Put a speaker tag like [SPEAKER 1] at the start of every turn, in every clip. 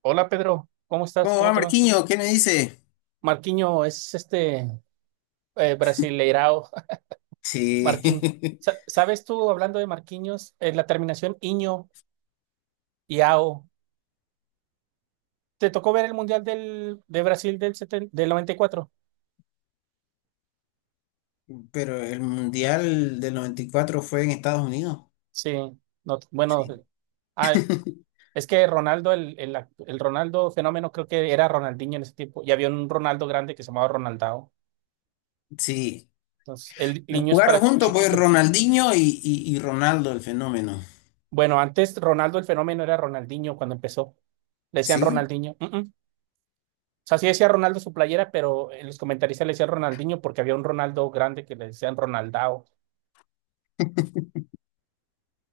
[SPEAKER 1] Hola Pedro, ¿cómo estás?
[SPEAKER 2] ¿Cómo
[SPEAKER 1] ¿Cómo
[SPEAKER 2] va
[SPEAKER 1] te va?
[SPEAKER 2] Marquiño? ¿Qué me dice?
[SPEAKER 1] Marquinho es este brasileirao.
[SPEAKER 2] Sí,
[SPEAKER 1] Marquinho. Sa- ¿Sabes tú, hablando de Marquinhos, la terminación iño y ao? ¿Te tocó ver el Mundial del, 70 del 94?
[SPEAKER 2] pero el Mundial del 94 fue en Estados Unidos.
[SPEAKER 1] Sí, no, bueno,
[SPEAKER 2] Sí.
[SPEAKER 1] ah, es que Ronaldo, el Ronaldo fenómeno, creo que era Ronaldinho en ese tiempo, y había un Ronaldo grande que se llamaba Ronaldao.
[SPEAKER 2] Sí.
[SPEAKER 1] Entonces, el niño es
[SPEAKER 2] Jugaron
[SPEAKER 1] para
[SPEAKER 2] juntos pues
[SPEAKER 1] chiquito.
[SPEAKER 2] Ronaldinho y Ronaldo, el fenómeno.
[SPEAKER 1] Bueno, antes Ronaldo el fenómeno era Ronaldinho cuando empezó. Le decían
[SPEAKER 2] ¿Sí?
[SPEAKER 1] Ronaldinho. Uh-uh. O sea, sí decía Ronaldo su playera, pero en los comentaristas le decían Ronaldinho porque había un Ronaldo grande que le decían Ronaldao.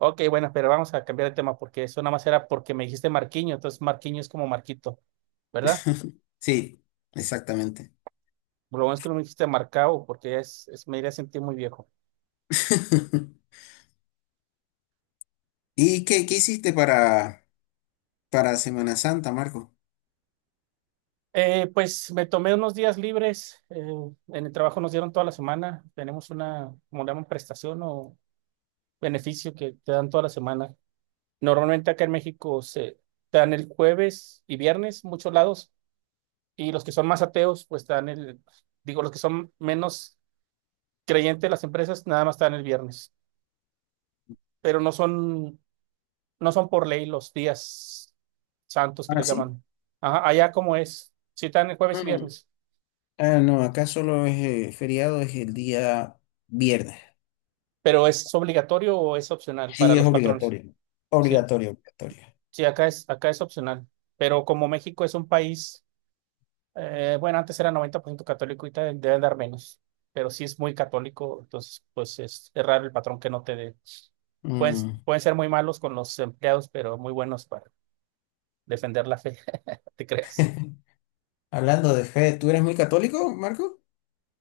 [SPEAKER 1] Ok, bueno, pero vamos a cambiar de tema porque eso nada más era porque me dijiste Marquinho, entonces Marquinho es como Marquito, ¿verdad?
[SPEAKER 2] Sí, exactamente.
[SPEAKER 1] Lo bueno es que no me dijiste Marcao porque me iría a sentir muy viejo.
[SPEAKER 2] ¿Y qué hiciste para Semana Santa, Marco?
[SPEAKER 1] Pues me tomé unos días libres, en el trabajo nos dieron toda la semana. Tenemos una, como le llaman, prestación o beneficio que te dan toda la semana. Normalmente acá en México se te dan el jueves y viernes, muchos lados. Y los que son más ateos, pues están el, digo, los que son menos creyentes de las empresas, nada más están el viernes. Pero no son, por ley los días santos que
[SPEAKER 2] Ah,
[SPEAKER 1] les
[SPEAKER 2] sí.
[SPEAKER 1] llaman. Ajá, allá como es, si están el jueves y
[SPEAKER 2] Mm.
[SPEAKER 1] viernes,
[SPEAKER 2] Ah, no, acá solo es feriado, es el día viernes.
[SPEAKER 1] pero ¿es obligatorio o es opcional para
[SPEAKER 2] Sí, es
[SPEAKER 1] los patrones?
[SPEAKER 2] obligatorio.
[SPEAKER 1] ¿Sí?
[SPEAKER 2] Obligatorio, obligatorio.
[SPEAKER 1] Sí, acá es, opcional. Pero como México es un país... Bueno, antes era 90% católico y te deben dar menos, pero si es muy católico, entonces pues es, raro el patrón que no te dé. Pueden,
[SPEAKER 2] Mm.
[SPEAKER 1] pueden ser muy malos con los empleados, pero muy buenos para defender la fe, te creas.
[SPEAKER 2] Hablando de fe, ¿tú eres muy católico, Marco?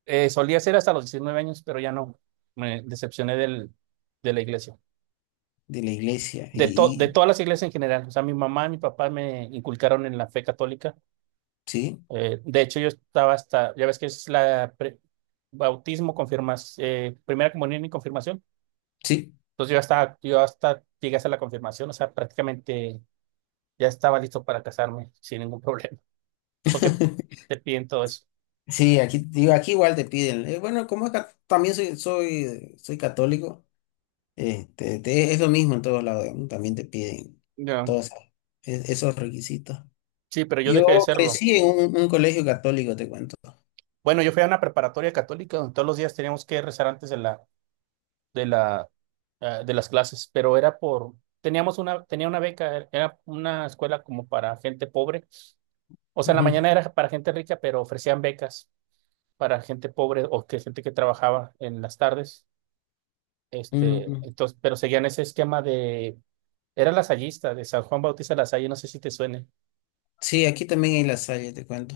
[SPEAKER 1] Solía ser hasta los 19 años, pero ya no. Me decepcioné de la iglesia.
[SPEAKER 2] De la iglesia.
[SPEAKER 1] De, to- de
[SPEAKER 2] Y-
[SPEAKER 1] todas las iglesias en general. O sea, mi mamá, mi papá me inculcaron en la fe católica.
[SPEAKER 2] sí,
[SPEAKER 1] De hecho, yo estaba hasta, ya ves que es la bautismo, confirmas, primera comunión y confirmación.
[SPEAKER 2] sí.
[SPEAKER 1] Entonces yo hasta, llegué a hacer la confirmación, o sea, prácticamente ya estaba listo para casarme sin ningún problema, porque te piden todo eso.
[SPEAKER 2] Sí, aquí, digo, aquí igual te piden. Bueno, también soy católico, es lo mismo en todos lados, digamos, también te piden
[SPEAKER 1] Ya.
[SPEAKER 2] todos esos esos requisitos.
[SPEAKER 1] Sí, pero yo
[SPEAKER 2] Yo
[SPEAKER 1] dejé de serlo.
[SPEAKER 2] crecí en un colegio católico, te cuento.
[SPEAKER 1] Bueno, yo fui a una preparatoria católica donde todos los días teníamos que rezar antes de la, de las clases, pero era tenía una beca, era una escuela como para gente pobre. O sea, en la
[SPEAKER 2] Ujú,
[SPEAKER 1] mañana era para gente rica, pero ofrecían becas para gente pobre o que gente que trabajaba en las tardes. Este,
[SPEAKER 2] ujú.
[SPEAKER 1] entonces, pero seguían ese esquema era lasallista, de San Juan Bautista Lasalle, no sé si te suene.
[SPEAKER 2] Sí, aquí también hay La Salle, te cuento.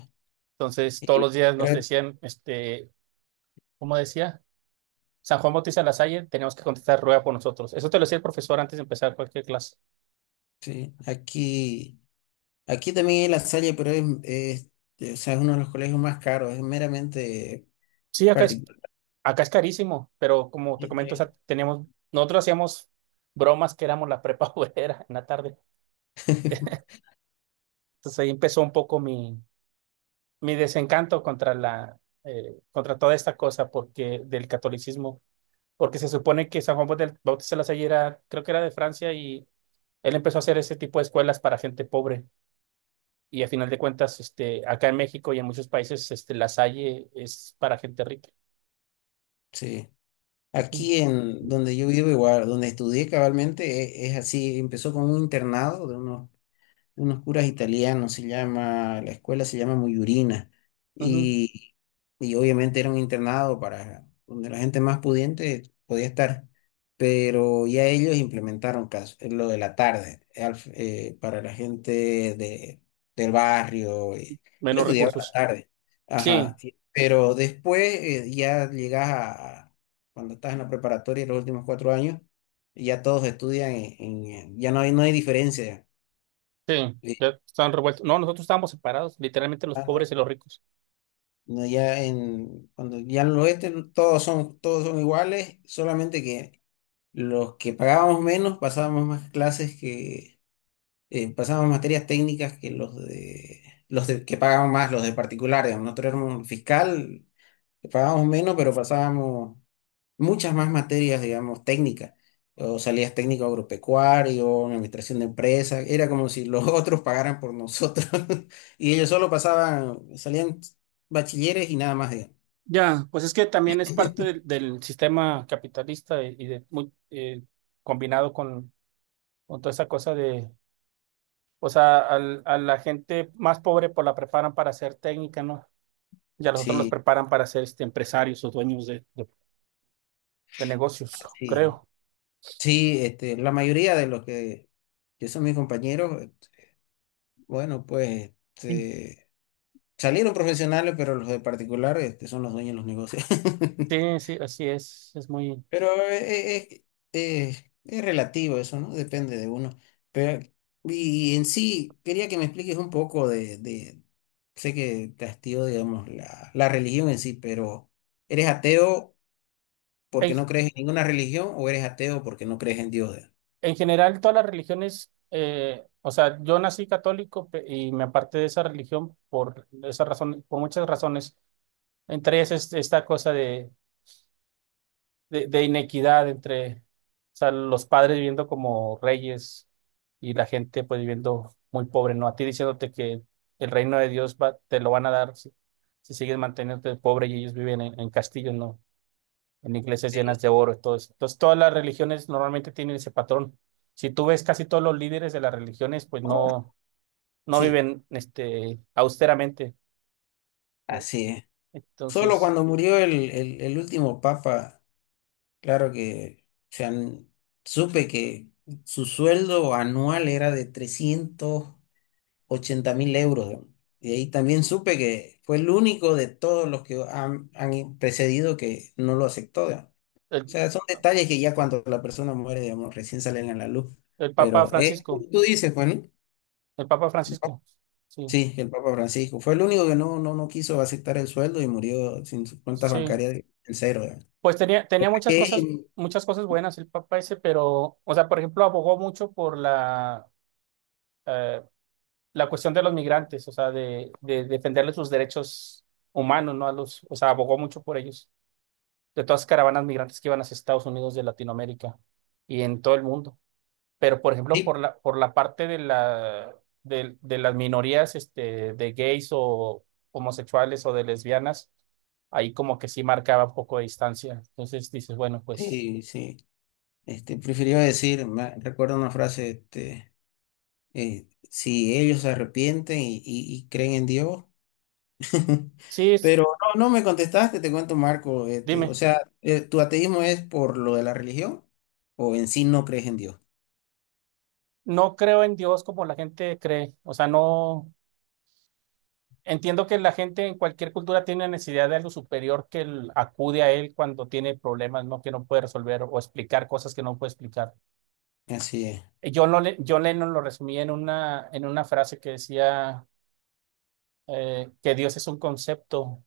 [SPEAKER 1] Entonces, todos los
[SPEAKER 2] Y
[SPEAKER 1] días nos
[SPEAKER 2] creo,
[SPEAKER 1] decían, este, ¿cómo decía? San Juan Bautista Lasalle, teníamos que contestar rueda por nosotros. Eso te lo decía el profesor antes de empezar cualquier clase.
[SPEAKER 2] sí, aquí. Aquí también hay La Salle, pero o sea, es uno de los colegios más caros, es meramente
[SPEAKER 1] Sí, acá es,
[SPEAKER 2] particular.
[SPEAKER 1] acá es carísimo, pero como te
[SPEAKER 2] Y-
[SPEAKER 1] comento, o
[SPEAKER 2] eh.
[SPEAKER 1] sea, nosotros hacíamos bromas que éramos la prepa obrera en la tarde. Entonces ahí empezó un poco mi desencanto contra la, contra toda esta cosa porque del catolicismo, porque se supone que San Juan Bautista Lasalle era, creo que era de Francia y él empezó a hacer ese tipo de escuelas para gente pobre. Y a final de cuentas, este, acá en México y en muchos países, este, Lasalle es para gente rica.
[SPEAKER 2] Sí.
[SPEAKER 1] Ujú,
[SPEAKER 2] Aquí en donde yo vivo igual, donde estudié cabalmente, e- es, así, empezó con un internado de unos curas italianos, se llama, la escuela se llama Muyurina,
[SPEAKER 1] ujú.
[SPEAKER 2] y, y obviamente era un internado para donde la gente más pudiente podía estar, pero ya ellos implementaron lo de la tarde para la gente de, del barrio. Yo
[SPEAKER 1] Menos
[SPEAKER 2] estudiaba la
[SPEAKER 1] recursos.
[SPEAKER 2] tarde,
[SPEAKER 1] Sí,
[SPEAKER 2] ajá, pero después ya llegas cuando estás en la preparatoria, los últimos 4 años, ya todos estudian ya no hay diferencia.
[SPEAKER 1] sí, ya están revueltos. No, nosotros estábamos separados, literalmente los pobres y los ricos.
[SPEAKER 2] No, cuando ya en el oeste todos son iguales, solamente que los que pagábamos menos pasábamos más clases que, pasábamos materias técnicas que pagaban más, los de particulares. Nosotros éramos fiscal, que pagábamos menos, pero pasábamos muchas más materias, digamos, técnicas. O salidas técnico agropecuario, administración de empresas. Era como si los otros pagaran por nosotros. Y ellos solo pasaban, salían bachilleres y nada más, digamos.
[SPEAKER 1] Ya, pues es que también es parte del, sistema capitalista y de, muy, combinado con toda esa cosa de... O sea, a la gente más pobre pues la preparan para ser técnica, ¿no? Y a los otros los
[SPEAKER 2] Sí,
[SPEAKER 1] preparan para ser este, empresarios o dueños de negocios,
[SPEAKER 2] así es.
[SPEAKER 1] creo.
[SPEAKER 2] Sí, la mayoría de los que son mis compañeros, bueno, pues
[SPEAKER 1] Sí,
[SPEAKER 2] salieron profesionales, pero los de particular son los dueños de los negocios.
[SPEAKER 1] sí, sí, así es. Es muy...
[SPEAKER 2] Pero es relativo eso, ¿no? Depende de uno. Pero, y en sí, quería que me expliques un poco sé que te hastió, digamos, la religión en sí, pero ¿eres ateo
[SPEAKER 1] En,
[SPEAKER 2] porque no crees en ninguna religión o eres ateo porque no crees en Dios?
[SPEAKER 1] en general, todas las religiones, o sea, yo nací católico y me aparté de esa religión por esa razón, por muchas razones. Entre ellas es esta cosa de de inequidad entre, o sea, los padres viviendo como reyes y la gente pues viviendo muy pobre, ¿no? A ti diciéndote que el reino de Dios va, te lo van a dar si, sigues manteniéndote pobre y ellos viven en castillos, ¿no? En iglesias llenas de oro y todo eso. Entonces, todas las religiones normalmente tienen ese patrón. Si tú ves casi todos los líderes de las religiones, pues
[SPEAKER 2] Oh,
[SPEAKER 1] no, no
[SPEAKER 2] sí.
[SPEAKER 1] viven este, austeramente.
[SPEAKER 2] Así es. Solo
[SPEAKER 1] Entonces,
[SPEAKER 2] cuando murió el último papa, claro que, o sea, supe que su sueldo anual era de 380.000 euros, ¿no? Y ahí también supe que fue el único de todos los que han precedido que no lo aceptó, digamos. O
[SPEAKER 1] el,
[SPEAKER 2] sea, son detalles que ya cuando la persona muere, digamos, recién salen a la luz.
[SPEAKER 1] el Papa
[SPEAKER 2] Pero
[SPEAKER 1] Francisco,
[SPEAKER 2] tú dices, ¿Juan?
[SPEAKER 1] el Papa Francisco, sí.
[SPEAKER 2] Sí, el Papa Francisco. Fue el único que no quiso aceptar el sueldo y murió sin sus cuentas
[SPEAKER 1] Sí,
[SPEAKER 2] bancarias en cero, ¿eh?
[SPEAKER 1] pues tenía
[SPEAKER 2] Eh,
[SPEAKER 1] muchas cosas buenas el Papa ese, pero, o sea, por ejemplo, abogó mucho por la, eh, la cuestión de los migrantes, o sea, de defenderles sus derechos humanos, ¿no? A los, o sea, abogó mucho por ellos, de todas las caravanas migrantes que iban hacia Estados Unidos de Latinoamérica y en todo el mundo. Pero por ejemplo, por
[SPEAKER 2] sí,
[SPEAKER 1] la, por la parte de las minorías, este, de gays o homosexuales o de lesbianas, ahí como que sí marcaba un poco de distancia. Entonces dices, bueno, pues
[SPEAKER 2] sí, sí. Prefirió decir, me recuerdo una frase, si ellos se arrepienten y creen en Dios.
[SPEAKER 1] sí,
[SPEAKER 2] Pero no, no me contestaste, te cuento, Marco. O
[SPEAKER 1] dime,
[SPEAKER 2] sea, ¿tu ateísmo es por lo de la religión o en sí no crees en Dios?
[SPEAKER 1] no creo en Dios como la gente cree. O sea, no entiendo que la gente en cualquier cultura tiene necesidad de algo superior que acude a él cuando tiene problemas, ¿no? Que no puede resolver o explicar cosas que no puede explicar.
[SPEAKER 2] Así es.
[SPEAKER 1] Yo, no, le- yo Lennon lo resumía en una, frase que decía que Dios es un concepto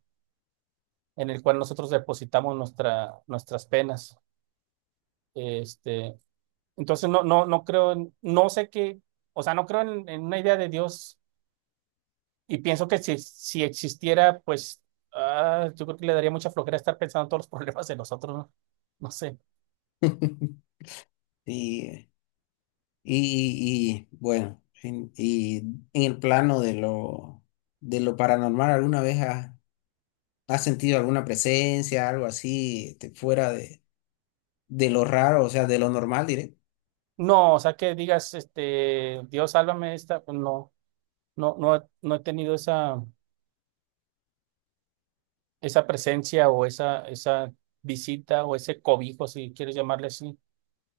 [SPEAKER 1] en el cual nosotros depositamos nuestra, nuestras penas. Este, entonces no creo, no sé qué, o sea, no creo en, una idea de Dios y pienso que si existiera, pues yo creo que le daría mucha flojera estar pensando en todos los problemas de nosotros, ¿no? No sé.
[SPEAKER 2] Sí, y, bueno, y en el plano de lo paranormal, ¿alguna vez has sentido alguna presencia, algo así, fuera de lo raro, o sea, de lo normal, diré?
[SPEAKER 1] No, o sea, que digas, este, Dios, sálvame de esta, pues, no, no, no, no he tenido esa, esa, presencia o esa visita o ese cobijo, si quieres llamarle así.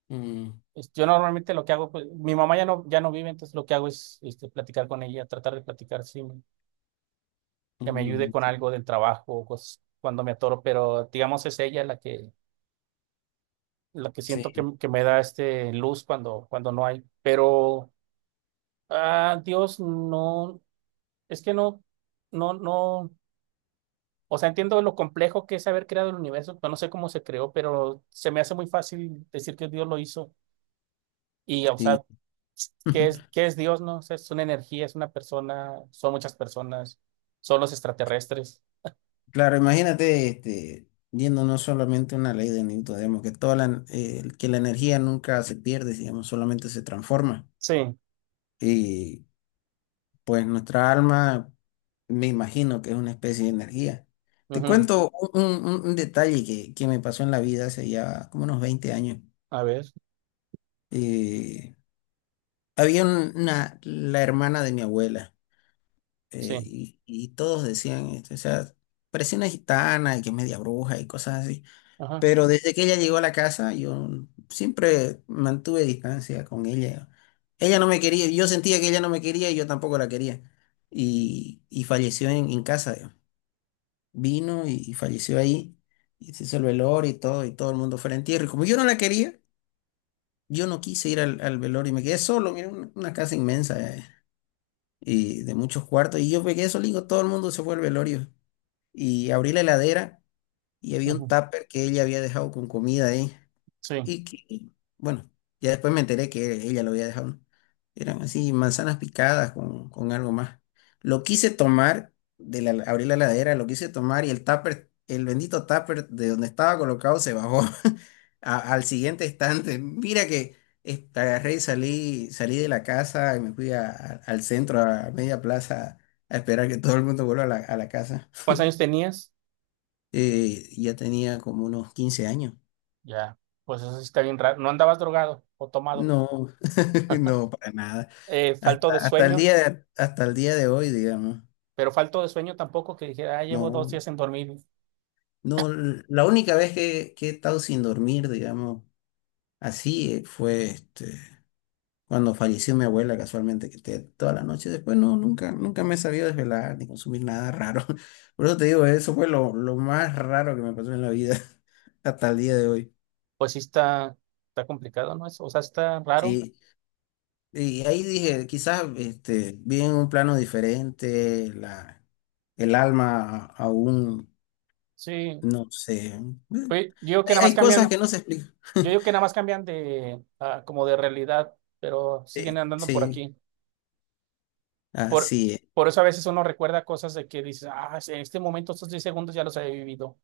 [SPEAKER 2] Mm,
[SPEAKER 1] Este, yo normalmente lo que hago, pues, mi mamá ya no vive, entonces lo que hago es este, platicar con ella, tratar de platicar, sí, que me ayude
[SPEAKER 2] mm,
[SPEAKER 1] con algo del trabajo o cosas cuando me atoro, pero digamos es ella la que, siento que,
[SPEAKER 2] sí,
[SPEAKER 1] que me da este luz cuando no hay. Pero, Dios, no, es que no, no, no, o sea, entiendo lo complejo que es haber creado el universo, pero no sé cómo se creó, pero se me hace muy fácil decir que Dios lo hizo. Y, o sea,
[SPEAKER 2] sí.
[SPEAKER 1] qué es Dios, no? O sea, ¿es una energía, es una persona, son muchas personas, son los extraterrestres?
[SPEAKER 2] Claro, imagínate, viendo no solamente una ley de Newton, digamos, que que la energía nunca se pierde, digamos, solamente se transforma.
[SPEAKER 1] Sí,
[SPEAKER 2] Y pues nuestra alma, me imagino que es una especie de energía. Te
[SPEAKER 1] ujú.
[SPEAKER 2] cuento un detalle que me pasó en la vida hace ya como unos 20 años.
[SPEAKER 1] A ver,
[SPEAKER 2] Eh, había la hermana de mi abuela,
[SPEAKER 1] sí,
[SPEAKER 2] y todos decían esto, o sea, parecía una gitana y que es media bruja y cosas así.
[SPEAKER 1] ajá,
[SPEAKER 2] Pero desde que ella llegó a la casa, yo siempre mantuve distancia con ella. Ella no me quería, yo sentía que ella no me quería y yo tampoco la quería. Y falleció en casa. Vino y falleció ahí, y se hizo el velorio y todo el mundo fue al entierro. Y como yo no la quería, yo no quise ir al velorio y me quedé solo, mira, una casa inmensa, y de muchos cuartos, y yo me quedé solito, todo el mundo se fue al velorio. Y abrí la heladera y había un
[SPEAKER 1] ujú.
[SPEAKER 2] tupper que ella había dejado con comida ahí.
[SPEAKER 1] Sí.
[SPEAKER 2] Y bueno, ya después me enteré que ella lo había dejado, ¿no? Eran así manzanas picadas con algo más. Lo quise tomar, abrí la heladera, lo quise tomar y el tupper, el bendito tupper de donde estaba colocado se bajó al siguiente estante. Mira que agarré y salí de la casa y me fui al centro, a media plaza, a esperar que todo el mundo vuelva a la casa.
[SPEAKER 1] ¿Cuántos años tenías?
[SPEAKER 2] Ya tenía como unos 15 años.
[SPEAKER 1] Ya, pues eso sí está bien raro. No andabas drogado o tomado.
[SPEAKER 2] No, no, para nada.
[SPEAKER 1] Falto
[SPEAKER 2] Hasta,
[SPEAKER 1] de
[SPEAKER 2] hasta el
[SPEAKER 1] sueño,
[SPEAKER 2] día de, hasta el día de hoy, digamos.
[SPEAKER 1] pero falto de sueño tampoco que dijera, llevo dos
[SPEAKER 2] No,
[SPEAKER 1] días sin dormir.
[SPEAKER 2] no, la única vez que he estado sin dormir, digamos, así fue cuando falleció mi abuela casualmente, que toda la noche después no, nunca, nunca me he sabido desvelar ni consumir nada raro. Por eso te digo, eso fue lo más raro que me pasó en la vida hasta el día de hoy.
[SPEAKER 1] Pues sí está, complicado, ¿no? O sea, está raro.
[SPEAKER 2] Sí. Y ahí dije, quizás vi en un plano diferente, el alma aún.
[SPEAKER 1] Sí,
[SPEAKER 2] No sé. Bueno.
[SPEAKER 1] pues, digo que nada
[SPEAKER 2] Hay,
[SPEAKER 1] más
[SPEAKER 2] hay cosas
[SPEAKER 1] cambian...
[SPEAKER 2] que no se explican.
[SPEAKER 1] Yo digo que nada más cambian de como de realidad, pero siguen
[SPEAKER 2] Eh,
[SPEAKER 1] andando por
[SPEAKER 2] sí,
[SPEAKER 1] aquí. Por,
[SPEAKER 2] así es.
[SPEAKER 1] por eso a veces uno recuerda cosas de que dices, ah, sí, en este momento, estos 10 segundos ya los he vivido.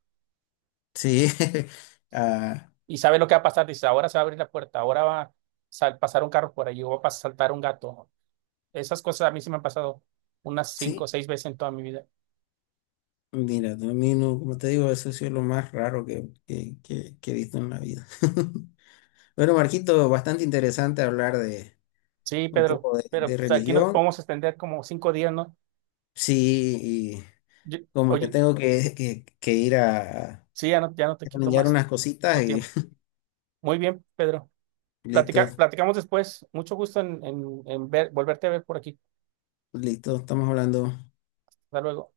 [SPEAKER 2] Sí. Ah,
[SPEAKER 1] Y sabe lo que va a pasar, dices, ahora se va a abrir la puerta, ahora va a pasar un carro por allí, o va a saltar un gato. Esas cosas a mí se me han pasado unas cinco o
[SPEAKER 2] sí.
[SPEAKER 1] seis veces en toda mi vida.
[SPEAKER 2] Mira, a mí no, como te digo, eso ha sido lo más raro que he visto en la vida. Bueno, Marquito, bastante interesante hablar de
[SPEAKER 1] Sí,
[SPEAKER 2] un
[SPEAKER 1] Pedro,
[SPEAKER 2] poco de,
[SPEAKER 1] pero
[SPEAKER 2] de
[SPEAKER 1] pues, aquí nos
[SPEAKER 2] religión.
[SPEAKER 1] podemos extender como 5 días, ¿no?
[SPEAKER 2] Sí, y
[SPEAKER 1] Yo-
[SPEAKER 2] como que
[SPEAKER 1] Oye,
[SPEAKER 2] tengo que ir a
[SPEAKER 1] sí, ya no, te
[SPEAKER 2] a
[SPEAKER 1] quito
[SPEAKER 2] planear
[SPEAKER 1] más
[SPEAKER 2] unas cositas
[SPEAKER 1] tu
[SPEAKER 2] y
[SPEAKER 1] tiempo. Muy bien, Pedro. Platica,
[SPEAKER 2] listo,
[SPEAKER 1] platicamos después. Mucho gusto en, volverte a ver por aquí.
[SPEAKER 2] listo, estamos hablando.
[SPEAKER 1] Hasta luego.